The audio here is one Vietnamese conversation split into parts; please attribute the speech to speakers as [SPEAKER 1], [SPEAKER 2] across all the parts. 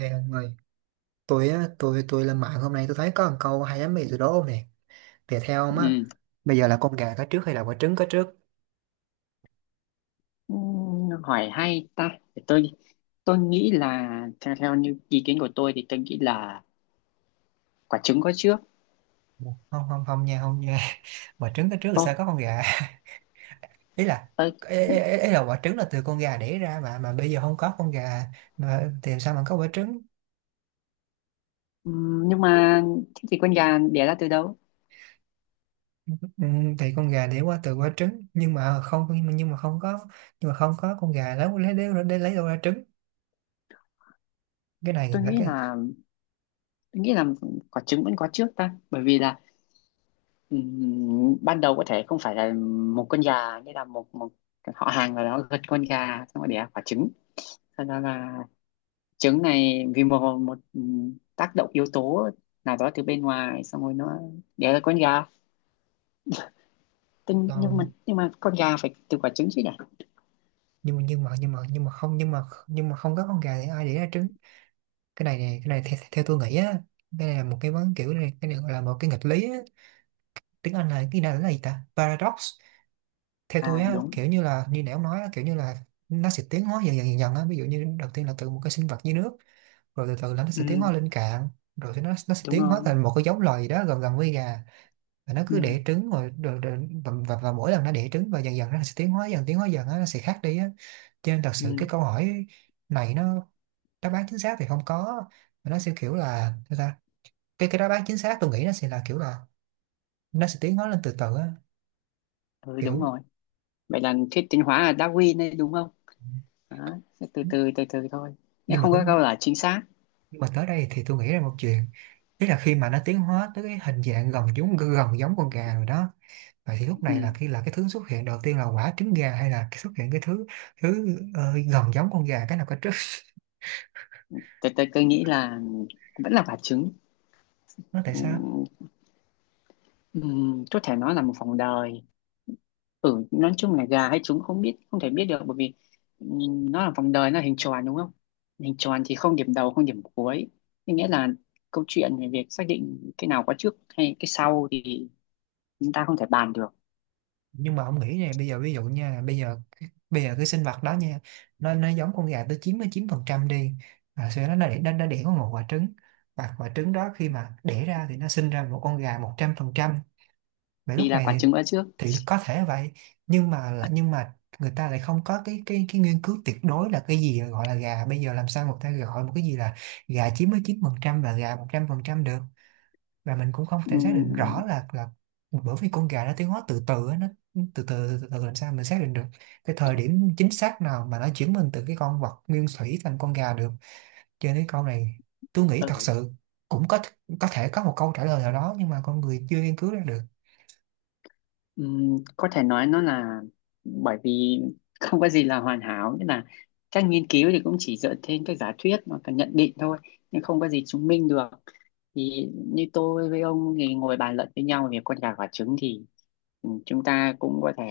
[SPEAKER 1] Này ông ơi, tôi á, tôi lên mạng hôm nay tôi thấy có một câu hay lắm bây giờ đó ông nè. Thì theo ông á,
[SPEAKER 2] Ừ,
[SPEAKER 1] bây giờ là con gà có trước hay là quả trứng có trước?
[SPEAKER 2] ừ, hỏi hay ta. Để tôi nghĩ là theo theo như ý kiến của tôi thì tôi nghĩ là quả trứng có trước.
[SPEAKER 1] Không, không, không nha, không nha. Quả trứng có trước thì sao
[SPEAKER 2] ô
[SPEAKER 1] có con gà? Ý là
[SPEAKER 2] tôi,
[SPEAKER 1] ý, ý, ý ý là quả trứng là từ con gà đẻ ra mà bây giờ không có con gà mà thì làm sao mà có quả trứng?
[SPEAKER 2] nhưng mà thế thì con gà đẻ ra từ đâu?
[SPEAKER 1] Ừ, thì con gà đẻ qua từ quả trứng nhưng mà không có nhưng mà không có con gà lấy đâu ra trứng. Cái này
[SPEAKER 2] tôi
[SPEAKER 1] là
[SPEAKER 2] nghĩ
[SPEAKER 1] cái
[SPEAKER 2] là tôi nghĩ là quả trứng vẫn có trước ta, bởi vì là ban đầu có thể không phải là một con gà, nghĩa là một một họ hàng nào đó gật con gà xong rồi đẻ quả trứng. Sau đó là trứng này vì một một tác động yếu tố nào đó từ bên ngoài, xong rồi nó đẻ ra con gà tinh. nhưng mà
[SPEAKER 1] đâu.
[SPEAKER 2] nhưng mà con gà phải từ quả trứng chứ nhỉ?
[SPEAKER 1] Nhưng mà nhưng mà nhưng mà nhưng mà không nhưng mà nhưng mà không có con gà thì ai để ra trứng? Cái này nè, cái này theo, theo tôi nghĩ á, cái này là một cái kiểu này, cái này gọi là một cái nghịch lý á. Tiếng Anh là cái này là gì ta, paradox? Theo
[SPEAKER 2] À
[SPEAKER 1] tôi á,
[SPEAKER 2] đúng.
[SPEAKER 1] kiểu như là như nãy ông nói á, kiểu như là nó sẽ tiến hóa dần dần á, ví dụ như đầu tiên là từ một cái sinh vật dưới nước, rồi từ từ là nó sẽ tiến
[SPEAKER 2] Ừ,
[SPEAKER 1] hóa lên cạn, rồi thì nó sẽ
[SPEAKER 2] đúng
[SPEAKER 1] tiến hóa
[SPEAKER 2] rồi
[SPEAKER 1] thành một cái giống loài gì đó gần gần với gà, và nó
[SPEAKER 2] ừ,
[SPEAKER 1] cứ đẻ trứng rồi và mỗi lần nó đẻ trứng và dần dần nó sẽ tiến hóa dần, tiến hóa dần á, nó sẽ khác đi á. Cho nên thật sự
[SPEAKER 2] ừ,
[SPEAKER 1] cái câu hỏi này nó đáp án chính xác thì không có, mà nó sẽ kiểu là sao ta, cái đáp án chính xác tôi nghĩ nó sẽ là kiểu là nó sẽ tiến hóa lên từ từ á
[SPEAKER 2] Ừ, đúng
[SPEAKER 1] kiểu.
[SPEAKER 2] rồi. Vậy là thuyết tiến hóa là Darwin đấy đúng không? Đó, sẽ từ từ từ từ thôi, nhưng
[SPEAKER 1] nhưng mà
[SPEAKER 2] không có câu
[SPEAKER 1] tính-
[SPEAKER 2] là chính xác.
[SPEAKER 1] nhưng mà tới đây thì tôi nghĩ ra một chuyện, tức là khi mà nó tiến hóa tới cái hình dạng gần giống con gà rồi đó, vậy thì lúc này là
[SPEAKER 2] ừ.
[SPEAKER 1] khi là cái thứ xuất hiện đầu tiên là quả trứng gà hay là cái xuất hiện cái thứ thứ ờ, gần giống con gà, cái nào cái trước?
[SPEAKER 2] Tôi nghĩ là vẫn là quả trứng.
[SPEAKER 1] Nó tại
[SPEAKER 2] ừ,
[SPEAKER 1] sao?
[SPEAKER 2] ừ, có thể nói là một vòng đời. Ừ, nói chung là gà hay trứng không biết, không thể biết được, bởi vì nó là vòng đời, nó là hình tròn đúng không? Hình tròn thì không điểm đầu không điểm cuối, thế nghĩa là câu chuyện về việc xác định cái nào có trước hay cái sau thì chúng ta không thể bàn được.
[SPEAKER 1] Nhưng mà ông nghĩ này, bây giờ ví dụ nha, là bây giờ, bây giờ cái sinh vật đó nha, nó giống con gà tới 99 phần trăm đi, sau đó nó đẻ nó đẻ có một quả trứng, và quả trứng đó khi mà đẻ ra thì nó sinh ra một con gà 100 phần trăm. Vậy
[SPEAKER 2] Vì
[SPEAKER 1] lúc
[SPEAKER 2] là
[SPEAKER 1] này
[SPEAKER 2] quả trứng có trước.
[SPEAKER 1] thì có thể vậy, nhưng mà là nhưng mà người ta lại không có cái nghiên cứu tuyệt đối là cái gì gọi là gà, bây giờ làm sao người ta gọi một cái gì là gà 99 phần trăm và gà 100 phần trăm được, và mình cũng không thể xác định rõ
[SPEAKER 2] Ừm,
[SPEAKER 1] là bởi vì con gà nó tiến hóa từ từ á, nó từ từ, từ từ làm sao mình xác định được cái thời điểm chính xác nào mà nó chuyển mình từ cái con vật nguyên thủy thành con gà được. Cho nên câu này tôi nghĩ thật
[SPEAKER 2] ừ,
[SPEAKER 1] sự cũng có thể có một câu trả lời nào đó nhưng mà con người chưa nghiên cứu ra được.
[SPEAKER 2] có thể nói nó là, bởi vì không có gì là hoàn hảo, nghĩa là các nghiên cứu thì cũng chỉ dựa trên các giả thuyết và cả nhận định thôi, nhưng không có gì chứng minh được. Thì như tôi với ông thì ngồi bàn luận với nhau về con gà quả trứng thì ừ, chúng ta cũng có thể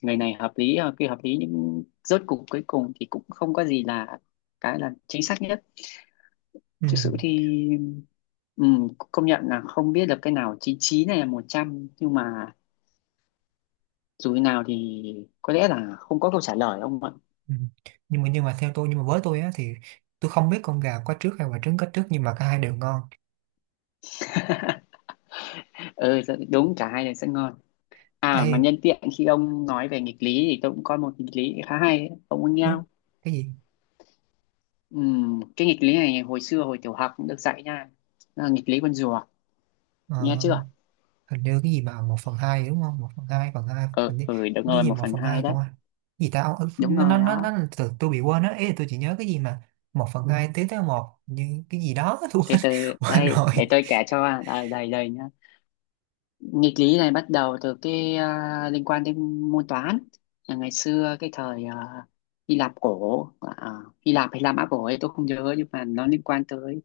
[SPEAKER 2] người này hợp lý người kia hợp lý, nhưng rốt cuộc cuối cùng thì cũng không có gì là cái là chính xác nhất.
[SPEAKER 1] Ừ.
[SPEAKER 2] Thực sự thì ừ, công nhận là không biết được cái nào 99 này là một trăm, nhưng mà dù thế nào thì có lẽ là không có câu trả lời ông ạ.
[SPEAKER 1] Ừ. Nhưng mà theo tôi nhưng mà với tôi á thì tôi không biết con gà có trước hay quả trứng có trước, nhưng mà cả hai đều ngon.
[SPEAKER 2] Ừ dạ, đúng, cả hai đều sẽ ngon. À
[SPEAKER 1] Ê,
[SPEAKER 2] mà nhân tiện khi ông nói về nghịch lý thì tôi cũng có một nghịch lý khá hay ấy. Ông muốn nghe?
[SPEAKER 1] nó, cái gì?
[SPEAKER 2] Ừ, cái nghịch lý này hồi xưa hồi tiểu học cũng được dạy nha. Nó là nghịch lý con rùa.
[SPEAKER 1] Ờ,
[SPEAKER 2] Nghe chưa?
[SPEAKER 1] hình như cái gì mà một phần hai đúng không, một phần hai
[SPEAKER 2] Ừ,
[SPEAKER 1] hình như
[SPEAKER 2] ừ đúng
[SPEAKER 1] cái
[SPEAKER 2] rồi,
[SPEAKER 1] gì
[SPEAKER 2] một
[SPEAKER 1] một
[SPEAKER 2] phần
[SPEAKER 1] phần
[SPEAKER 2] hai
[SPEAKER 1] hai
[SPEAKER 2] đấy.
[SPEAKER 1] không à? Gì ta? Ờ,
[SPEAKER 2] Đúng
[SPEAKER 1] nó nó
[SPEAKER 2] rồi
[SPEAKER 1] nó, nó
[SPEAKER 2] đó.
[SPEAKER 1] từ tôi bị quên á, ý là tôi chỉ nhớ cái gì mà một phần, Ừ, hai tiến tới một như cái gì đó. Tôi
[SPEAKER 2] Từ
[SPEAKER 1] quên,
[SPEAKER 2] từ,
[SPEAKER 1] quên
[SPEAKER 2] đây
[SPEAKER 1] rồi.
[SPEAKER 2] để tôi kể cho, đây đây đây nhá. Nghịch lý này bắt đầu từ cái liên quan đến môn toán, là ngày xưa cái thời à, Hy Lạp cổ, Hy Lạp hay La Mã cổ ấy tôi không nhớ, nhưng mà nó liên quan tới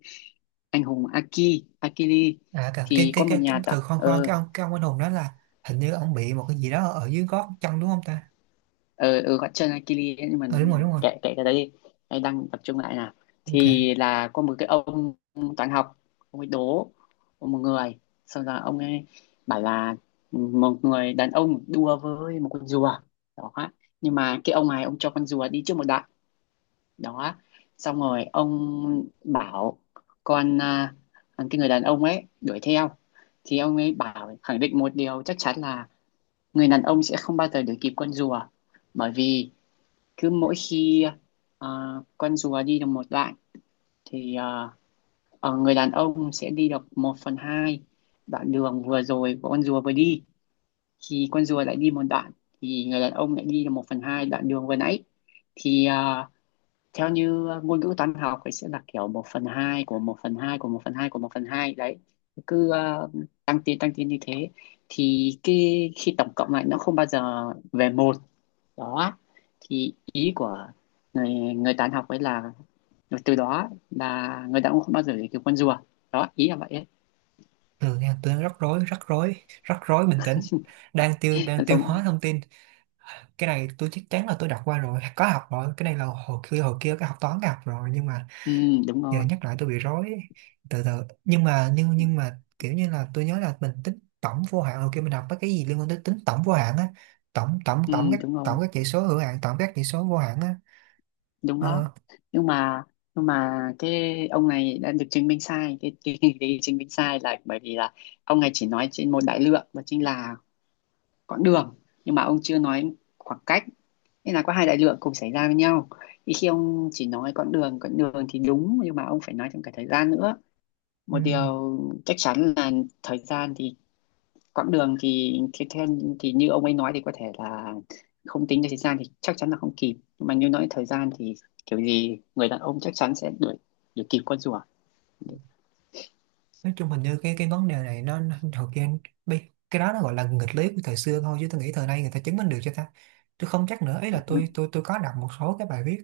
[SPEAKER 2] anh hùng Akili.
[SPEAKER 1] À cả
[SPEAKER 2] Thì có một
[SPEAKER 1] cái
[SPEAKER 2] nhà tạo,
[SPEAKER 1] từ, khoan khoan cái ông anh hùng đó là hình như ông bị một cái gì đó ở dưới gót chân đúng không ta?
[SPEAKER 2] ừ, ừ vẫn chơi Akili ấy, nhưng mà
[SPEAKER 1] Ừ, đúng rồi.
[SPEAKER 2] kệ kệ cái đấy đi. Đây, đang tập trung lại nào.
[SPEAKER 1] Ok,
[SPEAKER 2] Thì là có một cái ông toán học, ông ấy đố một người. Sau đó ông ấy bảo là một người đàn ông đua với một con rùa. Đó, nhưng mà cái ông này ông cho con rùa đi trước một đoạn. Đó, xong rồi ông bảo con à, cái người đàn ông ấy đuổi theo, thì ông ấy bảo khẳng định một điều chắc chắn là người đàn ông sẽ không bao giờ đuổi kịp con rùa, bởi vì cứ mỗi khi à, con rùa đi được một đoạn thì người đàn ông sẽ đi được một phần hai đoạn đường vừa rồi của con rùa vừa đi. Thì con rùa lại đi một đoạn, thì người đàn ông lại đi được một phần hai đoạn đường vừa nãy. Thì theo như ngôn ngữ toán học ấy sẽ là kiểu một phần hai của một phần hai của một phần hai của một phần hai đấy, cứ tăng tiến như thế, thì cái khi tổng cộng lại nó không bao giờ về một. Đó, thì ý của người người toán học ấy là từ đó là người ta cũng không bao giờ để cái con rùa. Đó ý là vậy ấy.
[SPEAKER 1] từ nha, tôi đang rắc rối, bình tĩnh, đang
[SPEAKER 2] Nó
[SPEAKER 1] tiêu hóa
[SPEAKER 2] giống,
[SPEAKER 1] thông tin. Cái này tôi chắc chắn là tôi đọc qua rồi, có học rồi, cái này là hồi kia cái học toán cái học rồi, nhưng mà
[SPEAKER 2] ừ, đúng
[SPEAKER 1] giờ
[SPEAKER 2] rồi.
[SPEAKER 1] nhắc lại tôi bị rối ấy. Từ từ. Nhưng mà kiểu như là tôi nhớ là mình tính tổng vô hạn hồi kia, mình đọc mấy cái gì liên quan tới tính tổng vô hạn á, tổng tổng
[SPEAKER 2] Ừ, đúng rồi,
[SPEAKER 1] tổng các chỉ số hữu hạn, tổng các chỉ số vô hạn á.
[SPEAKER 2] đúng đó.
[SPEAKER 1] Ờ,
[SPEAKER 2] Nhưng mà cái ông này đã được chứng minh sai. Cái chứng minh sai là bởi vì là ông này chỉ nói trên một đại lượng và chính là quãng đường, nhưng mà ông chưa nói khoảng cách. Nên là có hai đại lượng cùng xảy ra với nhau, thì khi ông chỉ nói quãng đường thì đúng, nhưng mà ông phải nói trong cả thời gian nữa. Một
[SPEAKER 1] ừm,
[SPEAKER 2] điều chắc chắn là thời gian thì quãng đường thì theo thì như ông ấy nói thì có thể là không tính đến thời gian thì chắc chắn là không kịp, nhưng mà như nói thời gian thì kiểu gì người đàn ông chắc chắn sẽ đuổi đuổi kịp con rùa.
[SPEAKER 1] nói chung hình như cái vấn đề này nó hồi kia, bi- cái đó nó gọi là nghịch lý của thời xưa thôi chứ tôi nghĩ thời nay người ta chứng minh được cho ta. Tôi không chắc nữa ấy, là tôi có đọc một số cái bài viết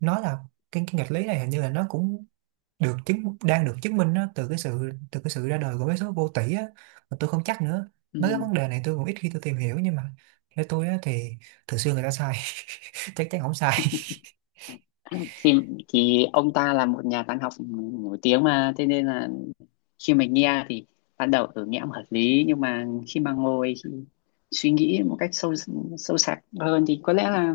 [SPEAKER 1] nói là cái nghịch lý này hình như là nó cũng được chứng đang được chứng minh á, từ cái sự ra đời của vé số vô tỷ á, mà tôi không chắc nữa. Nói cái
[SPEAKER 2] Ừ.
[SPEAKER 1] vấn đề này tôi cũng ít khi tôi tìm hiểu, nhưng mà theo tôi á, thì thường xưa người ta sai, chắc chắn không sai.
[SPEAKER 2] Thì ông ta là một nhà toán học nổi tiếng mà, thế nên là khi mình nghe thì ban đầu tưởng nghe cũng hợp lý, nhưng mà khi mà ngồi khi suy nghĩ một cách sâu sâu sắc hơn thì có lẽ là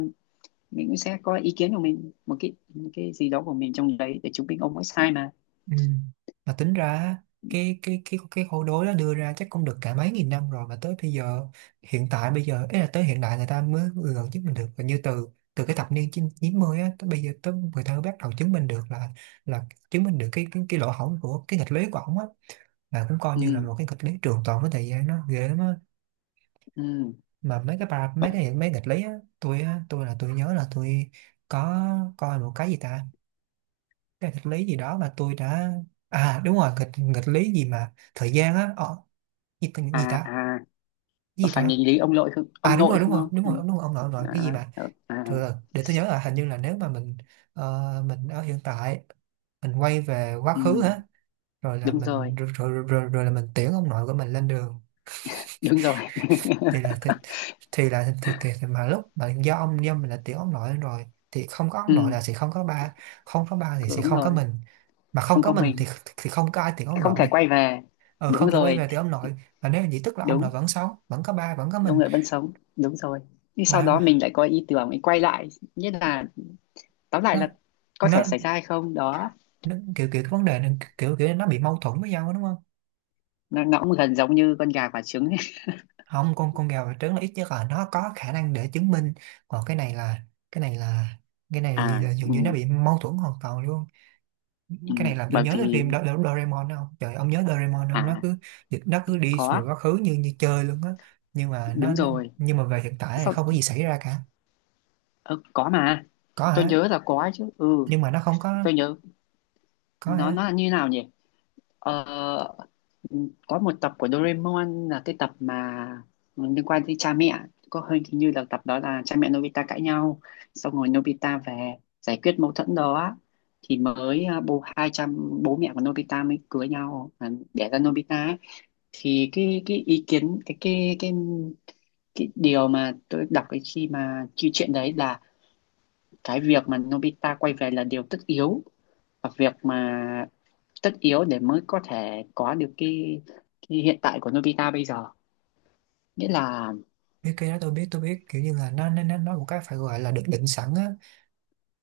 [SPEAKER 2] mình cũng sẽ có ý kiến của mình, một cái gì đó của mình trong đấy để chứng minh ông ấy sai mà.
[SPEAKER 1] Ừ. Mà tính ra á, cái câu đối đó đưa ra chắc cũng được cả mấy nghìn năm rồi, mà tới bây giờ hiện tại bây giờ ấy là tới hiện đại người ta mới vừa gần chứng minh được, và như từ từ cái thập niên 90 á tới bây giờ tới người ta mới bắt đầu chứng minh được là chứng minh được cái lỗ hổng của cái nghịch lý của ổng á, là cũng coi như là
[SPEAKER 2] Ừ.
[SPEAKER 1] một cái nghịch lý trường tồn với thời gian nó ghê lắm á.
[SPEAKER 2] Ừ.
[SPEAKER 1] Mà mấy cái ba mấy
[SPEAKER 2] Ông-
[SPEAKER 1] cái mấy nghịch lý á, tôi á, tôi nhớ là tôi có coi một cái gì ta, cái nghịch lý gì đó mà tôi đã, à đúng rồi, nghịch nghịch lý gì mà thời gian á, ờ, gì, gì
[SPEAKER 2] à
[SPEAKER 1] ta?
[SPEAKER 2] à
[SPEAKER 1] Cái
[SPEAKER 2] có
[SPEAKER 1] gì
[SPEAKER 2] phải nghịch
[SPEAKER 1] ta?
[SPEAKER 2] lý ông nội không?
[SPEAKER 1] À,
[SPEAKER 2] Ông
[SPEAKER 1] đúng
[SPEAKER 2] nội
[SPEAKER 1] rồi đúng
[SPEAKER 2] không
[SPEAKER 1] rồi
[SPEAKER 2] không
[SPEAKER 1] đúng
[SPEAKER 2] ừ.
[SPEAKER 1] rồi đúng rồi ông nội ông
[SPEAKER 2] à,
[SPEAKER 1] nội cái gì mà
[SPEAKER 2] ờ, à
[SPEAKER 1] rồi để tôi nhớ là hình như là nếu mà mình ờ, mình ở hiện tại, mình quay về quá
[SPEAKER 2] ừ.
[SPEAKER 1] khứ hả, rồi là
[SPEAKER 2] Đúng rồi
[SPEAKER 1] mình rồi là mình tiễn ông nội của mình lên đường,
[SPEAKER 2] đúng rồi.
[SPEAKER 1] thì là thì là thì mà lúc mà do ông do mình là tiểu ông nội rồi thì không có ông nội
[SPEAKER 2] Ừ.
[SPEAKER 1] là sẽ không có ba, không có ba thì sẽ
[SPEAKER 2] Đúng
[SPEAKER 1] không có
[SPEAKER 2] rồi,
[SPEAKER 1] mình, mà không
[SPEAKER 2] không
[SPEAKER 1] có
[SPEAKER 2] có
[SPEAKER 1] mình
[SPEAKER 2] mình,
[SPEAKER 1] thì không có ai tiểu ông
[SPEAKER 2] không thể
[SPEAKER 1] nội,
[SPEAKER 2] quay về.
[SPEAKER 1] ờ
[SPEAKER 2] Đúng
[SPEAKER 1] không thể quay
[SPEAKER 2] rồi.
[SPEAKER 1] về tiểu ông nội. Mà nếu vậy tức là ông nội
[SPEAKER 2] Đúng,
[SPEAKER 1] vẫn sống, vẫn có ba, vẫn có
[SPEAKER 2] ông
[SPEAKER 1] mình.
[SPEAKER 2] nội vẫn sống đúng rồi, nhưng sau
[SPEAKER 1] Mà
[SPEAKER 2] đó mình lại có ý tưởng mình quay lại, nghĩa là tóm lại là
[SPEAKER 1] nó,
[SPEAKER 2] có thể
[SPEAKER 1] nó,
[SPEAKER 2] xảy ra hay không đó.
[SPEAKER 1] nó kiểu kiểu cái vấn đề này kiểu kiểu nó bị mâu thuẫn với nhau đó, đúng không?
[SPEAKER 2] Nó cũng gần giống như con gà quả trứng ấy.
[SPEAKER 1] Không, con con gà và trứng là ít nhất là nó có khả năng để chứng minh, còn cái này là cái này là cái này là
[SPEAKER 2] à
[SPEAKER 1] gì là dường
[SPEAKER 2] ừ,
[SPEAKER 1] như nó bị mâu thuẫn hoàn toàn luôn.
[SPEAKER 2] ừ,
[SPEAKER 1] Cái này làm tôi
[SPEAKER 2] Bởi
[SPEAKER 1] nhớ tới
[SPEAKER 2] vì
[SPEAKER 1] phim Do Do Doraemon đó không, trời, ông nhớ Doraemon không, nó
[SPEAKER 2] à
[SPEAKER 1] cứ nó cứ đi
[SPEAKER 2] có.
[SPEAKER 1] về quá khứ như như chơi luôn á. nhưng mà nó,
[SPEAKER 2] Đúng
[SPEAKER 1] nó
[SPEAKER 2] rồi.
[SPEAKER 1] nhưng mà về hiện tại thì
[SPEAKER 2] Sau,
[SPEAKER 1] không có gì xảy ra cả.
[SPEAKER 2] ờ, có mà.
[SPEAKER 1] Có
[SPEAKER 2] Tôi
[SPEAKER 1] hả?
[SPEAKER 2] nhớ là có ấy chứ, ừ.
[SPEAKER 1] Nhưng mà nó không có.
[SPEAKER 2] Tôi nhớ
[SPEAKER 1] Có
[SPEAKER 2] nó
[SPEAKER 1] hả?
[SPEAKER 2] nó là như nào nhỉ? Ờ, có một tập của Doraemon là cái tập mà liên quan tới cha mẹ, có hơi như là tập đó là cha mẹ Nobita cãi nhau, xong rồi Nobita về giải quyết mâu thuẫn đó, thì mới à, bố hai cha bố mẹ của Nobita mới cưới nhau, đẻ ra Nobita ấy. Thì cái ý kiến cái điều mà tôi đọc khi mà chi chuyện đấy là cái việc mà Nobita quay về là điều tất yếu, và việc mà tất yếu để mới có thể có được cái hiện tại của Nobita bây giờ, nghĩa là
[SPEAKER 1] Biết cái đó tôi biết, tôi biết kiểu như là nó một cái phải gọi là được định sẵn á.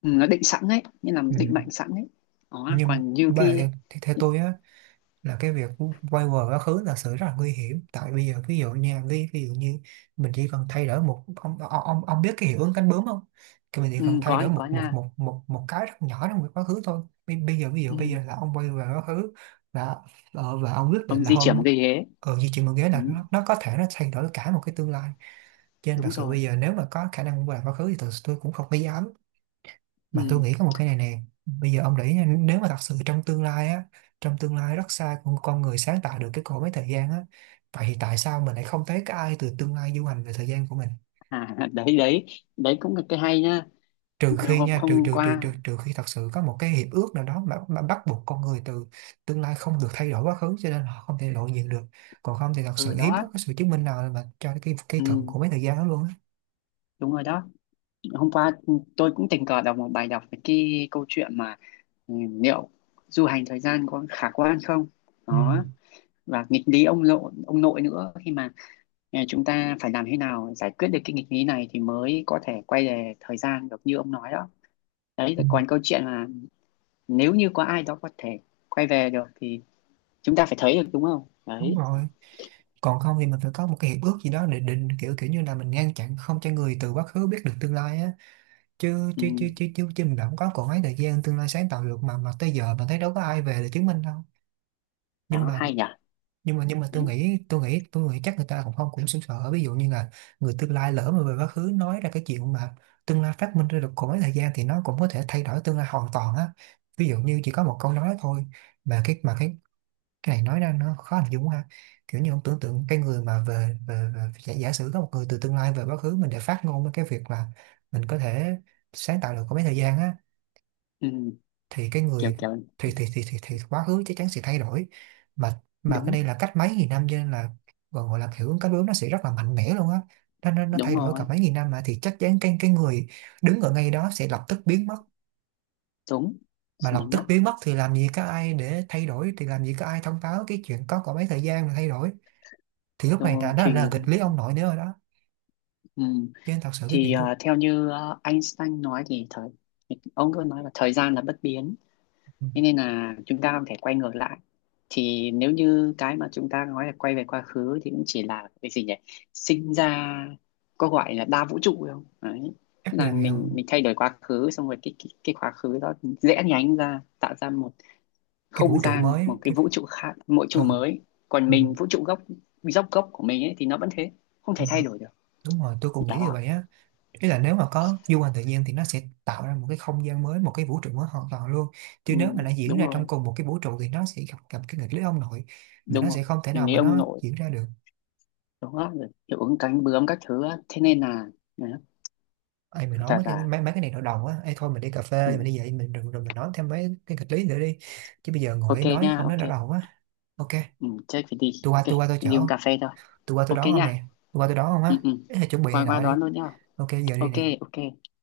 [SPEAKER 2] ừ, nó định sẵn đấy, nghĩa là
[SPEAKER 1] Ừ.
[SPEAKER 2] định mệnh sẵn đấy. Đó
[SPEAKER 1] Nhưng
[SPEAKER 2] còn như
[SPEAKER 1] mà
[SPEAKER 2] cái,
[SPEAKER 1] theo tôi á là cái việc quay về quá khứ là sự rất là nguy hiểm. Tại bây giờ ví dụ nha, ví dụ như mình chỉ cần thay đổi một ông biết cái hiệu ứng cánh bướm không? Thì mình chỉ
[SPEAKER 2] ừ,
[SPEAKER 1] cần thay
[SPEAKER 2] có
[SPEAKER 1] đổi
[SPEAKER 2] thì có
[SPEAKER 1] một một
[SPEAKER 2] nha.
[SPEAKER 1] một một một cái rất nhỏ trong quá khứ thôi. Bây giờ ví dụ
[SPEAKER 2] Ừ,
[SPEAKER 1] bây giờ là ông quay về quá khứ và và ông quyết định
[SPEAKER 2] ông
[SPEAKER 1] là
[SPEAKER 2] di chuyển một
[SPEAKER 1] hôm
[SPEAKER 2] cái ghế.
[SPEAKER 1] ở di chuyển một ghế
[SPEAKER 2] Ừ,
[SPEAKER 1] là nó có thể nó thay đổi cả một cái tương lai. Cho nên thật
[SPEAKER 2] đúng
[SPEAKER 1] sự
[SPEAKER 2] rồi.
[SPEAKER 1] bây giờ nếu mà có khả năng quay lại quá khứ thì thật sự tôi cũng không có dám. Mà tôi
[SPEAKER 2] Ừ.
[SPEAKER 1] nghĩ có một cái này nè, bây giờ ông để ý nha, nếu mà thật sự trong tương lai á, trong tương lai rất xa con người sáng tạo được cái cỗ máy thời gian á, vậy thì tại sao mình lại không thấy cái ai từ tương lai du hành về thời gian của mình?
[SPEAKER 2] À đấy đấy, đấy cũng là cái hay nha.
[SPEAKER 1] Trừ khi
[SPEAKER 2] Hôm
[SPEAKER 1] nha, trừ
[SPEAKER 2] Hôm
[SPEAKER 1] trừ trừ
[SPEAKER 2] qua,
[SPEAKER 1] trừ trừ khi thật sự có một cái hiệp ước nào đó mà bắt buộc con người từ tương lai không được thay đổi quá khứ cho nên họ không thể lộ diện được. Còn không thì thật
[SPEAKER 2] ừ
[SPEAKER 1] sự hiếm
[SPEAKER 2] đó,
[SPEAKER 1] có cái sự chứng minh nào mà cho cái
[SPEAKER 2] ừ,
[SPEAKER 1] thuật của mấy thời gian đó luôn á.
[SPEAKER 2] đúng rồi đó. Hôm qua tôi cũng tình cờ đọc một bài đọc về cái câu chuyện mà ừ, liệu du hành thời gian có khả quan không. Đó, và nghịch lý ông nội nữa, khi mà ờ, chúng ta phải làm thế nào giải quyết được cái nghịch lý này thì mới có thể quay về thời gian được như ông nói đó. Đấy
[SPEAKER 1] Ừ.
[SPEAKER 2] còn câu chuyện là nếu như có ai đó có thể quay về được thì chúng ta phải thấy được đúng không
[SPEAKER 1] Đúng
[SPEAKER 2] đấy.
[SPEAKER 1] rồi, còn không thì mình phải có một cái hiệp ước gì đó để định kiểu kiểu như là mình ngăn chặn không cho người từ quá khứ biết được tương lai á. chứ
[SPEAKER 2] Ừ,
[SPEAKER 1] chứ chứ chứ chứ, chứ mình không có còn mấy thời gian tương lai sáng tạo được mà tới giờ mình thấy đâu có ai về để chứng minh đâu. Nhưng
[SPEAKER 2] đó
[SPEAKER 1] mà
[SPEAKER 2] hay nhỉ.
[SPEAKER 1] tôi
[SPEAKER 2] Đấy,
[SPEAKER 1] nghĩ tôi nghĩ tôi nghĩ chắc người ta cũng không cũng sững sờ. Ví dụ như là người tương lai lỡ mà về quá khứ nói ra cái chuyện mà tương lai phát minh ra được còn mấy thời gian thì nó cũng có thể thay đổi tương lai hoàn toàn á. Ví dụ như chỉ có một câu nói thôi mà cái này nói ra nó khó hình dung quá ha. Kiểu như ông tưởng tượng cái người mà về giả sử có một người từ tương lai về quá khứ mình để phát ngôn với cái việc mà mình có thể sáng tạo được có mấy thời gian á,
[SPEAKER 2] ừ,
[SPEAKER 1] thì cái
[SPEAKER 2] kiểu
[SPEAKER 1] người
[SPEAKER 2] kiểu.
[SPEAKER 1] thì quá khứ chắc chắn sẽ thay đổi. Mà cái
[SPEAKER 2] Đúng,
[SPEAKER 1] đây là cách mấy nghìn năm cho nên là gọi gọi là hiệu ứng cảm bướm, nó sẽ rất là mạnh mẽ luôn á. Nó
[SPEAKER 2] đúng
[SPEAKER 1] thay đổi cả
[SPEAKER 2] rồi.
[SPEAKER 1] mấy nghìn năm mà thì chắc chắn cái người đứng ở ngay đó sẽ lập tức biến mất.
[SPEAKER 2] Đúng,
[SPEAKER 1] Mà
[SPEAKER 2] suy
[SPEAKER 1] lập
[SPEAKER 2] nghĩ
[SPEAKER 1] tức
[SPEAKER 2] mất.
[SPEAKER 1] biến mất thì làm gì có ai để thay đổi, thì làm gì có ai thông báo cái chuyện có mấy thời gian mà thay đổi. Thì lúc này đã
[SPEAKER 2] Đôi
[SPEAKER 1] đã là
[SPEAKER 2] khi,
[SPEAKER 1] nghịch lý ông nội nữa rồi đó.
[SPEAKER 2] ừ.
[SPEAKER 1] Cho nên thật sự cái
[SPEAKER 2] Thì
[SPEAKER 1] việc du.
[SPEAKER 2] theo như Einstein nói thì ông cứ nói là thời gian là bất biến,
[SPEAKER 1] Ừ,
[SPEAKER 2] thế nên là chúng ta không thể quay ngược lại. Thì nếu như cái mà chúng ta nói là quay về quá khứ thì cũng chỉ là cái gì nhỉ, sinh ra, có gọi là đa vũ trụ không đấy. Tức
[SPEAKER 1] chắc
[SPEAKER 2] là
[SPEAKER 1] là vậy
[SPEAKER 2] mình
[SPEAKER 1] không?
[SPEAKER 2] mình thay đổi quá khứ, xong rồi cái quá khứ đó rẽ nhánh ra, tạo ra một
[SPEAKER 1] Cái
[SPEAKER 2] không
[SPEAKER 1] vũ trụ
[SPEAKER 2] gian, một
[SPEAKER 1] mới á,
[SPEAKER 2] một cái
[SPEAKER 1] cái
[SPEAKER 2] vũ trụ khác, mỗi
[SPEAKER 1] ừ,
[SPEAKER 2] trụ mới. Còn
[SPEAKER 1] ừ,
[SPEAKER 2] mình vũ trụ gốc, gốc của mình ấy thì nó vẫn thế, không
[SPEAKER 1] ừ.
[SPEAKER 2] thể thay đổi được.
[SPEAKER 1] Đúng rồi, tôi cũng nghĩ như
[SPEAKER 2] Đó,
[SPEAKER 1] vậy á. Ý là nếu mà có du hành tự nhiên thì nó sẽ tạo ra một cái không gian mới, một cái vũ trụ mới hoàn toàn luôn.
[SPEAKER 2] ừ,
[SPEAKER 1] Chứ nếu mà nó diễn
[SPEAKER 2] đúng
[SPEAKER 1] ra
[SPEAKER 2] rồi
[SPEAKER 1] trong cùng một cái vũ trụ thì nó sẽ gặp gặp cái nghịch lý ông nội mà
[SPEAKER 2] đúng
[SPEAKER 1] nó
[SPEAKER 2] rồi.
[SPEAKER 1] sẽ không thể
[SPEAKER 2] Mình
[SPEAKER 1] nào
[SPEAKER 2] lấy
[SPEAKER 1] mà
[SPEAKER 2] ông
[SPEAKER 1] nó
[SPEAKER 2] nội,
[SPEAKER 1] diễn ra được.
[SPEAKER 2] đó rồi hiệu ứng cánh bướm các thứ á. Thế nên là đấy,
[SPEAKER 1] Ai
[SPEAKER 2] thú
[SPEAKER 1] mình nói
[SPEAKER 2] thật
[SPEAKER 1] mấy cái
[SPEAKER 2] là
[SPEAKER 1] mấy cái này đầu đầu á, ai thôi mình đi cà
[SPEAKER 2] ừ.
[SPEAKER 1] phê mình đi vậy mình, rồi mình nói thêm mấy cái nghịch lý nữa đi. Chứ bây giờ
[SPEAKER 2] Ok
[SPEAKER 1] ngồi nói
[SPEAKER 2] nha,
[SPEAKER 1] không nói
[SPEAKER 2] ok.
[SPEAKER 1] đau đầu á. OK.
[SPEAKER 2] Ừ, chết phải đi,
[SPEAKER 1] tôi qua
[SPEAKER 2] ok.
[SPEAKER 1] tôi qua tôi
[SPEAKER 2] Đi đi uống
[SPEAKER 1] chở.
[SPEAKER 2] cà phê thôi.
[SPEAKER 1] Tôi qua tôi
[SPEAKER 2] Ok
[SPEAKER 1] đón ông
[SPEAKER 2] nha.
[SPEAKER 1] nè. Tôi qua tôi đón ông
[SPEAKER 2] Ừ,
[SPEAKER 1] á.
[SPEAKER 2] ừ.
[SPEAKER 1] Ê, chuẩn bị này
[SPEAKER 2] Qua qua
[SPEAKER 1] nọ đi.
[SPEAKER 2] đón luôn nha.
[SPEAKER 1] OK giờ đi
[SPEAKER 2] Ok.
[SPEAKER 1] nè.
[SPEAKER 2] Ok.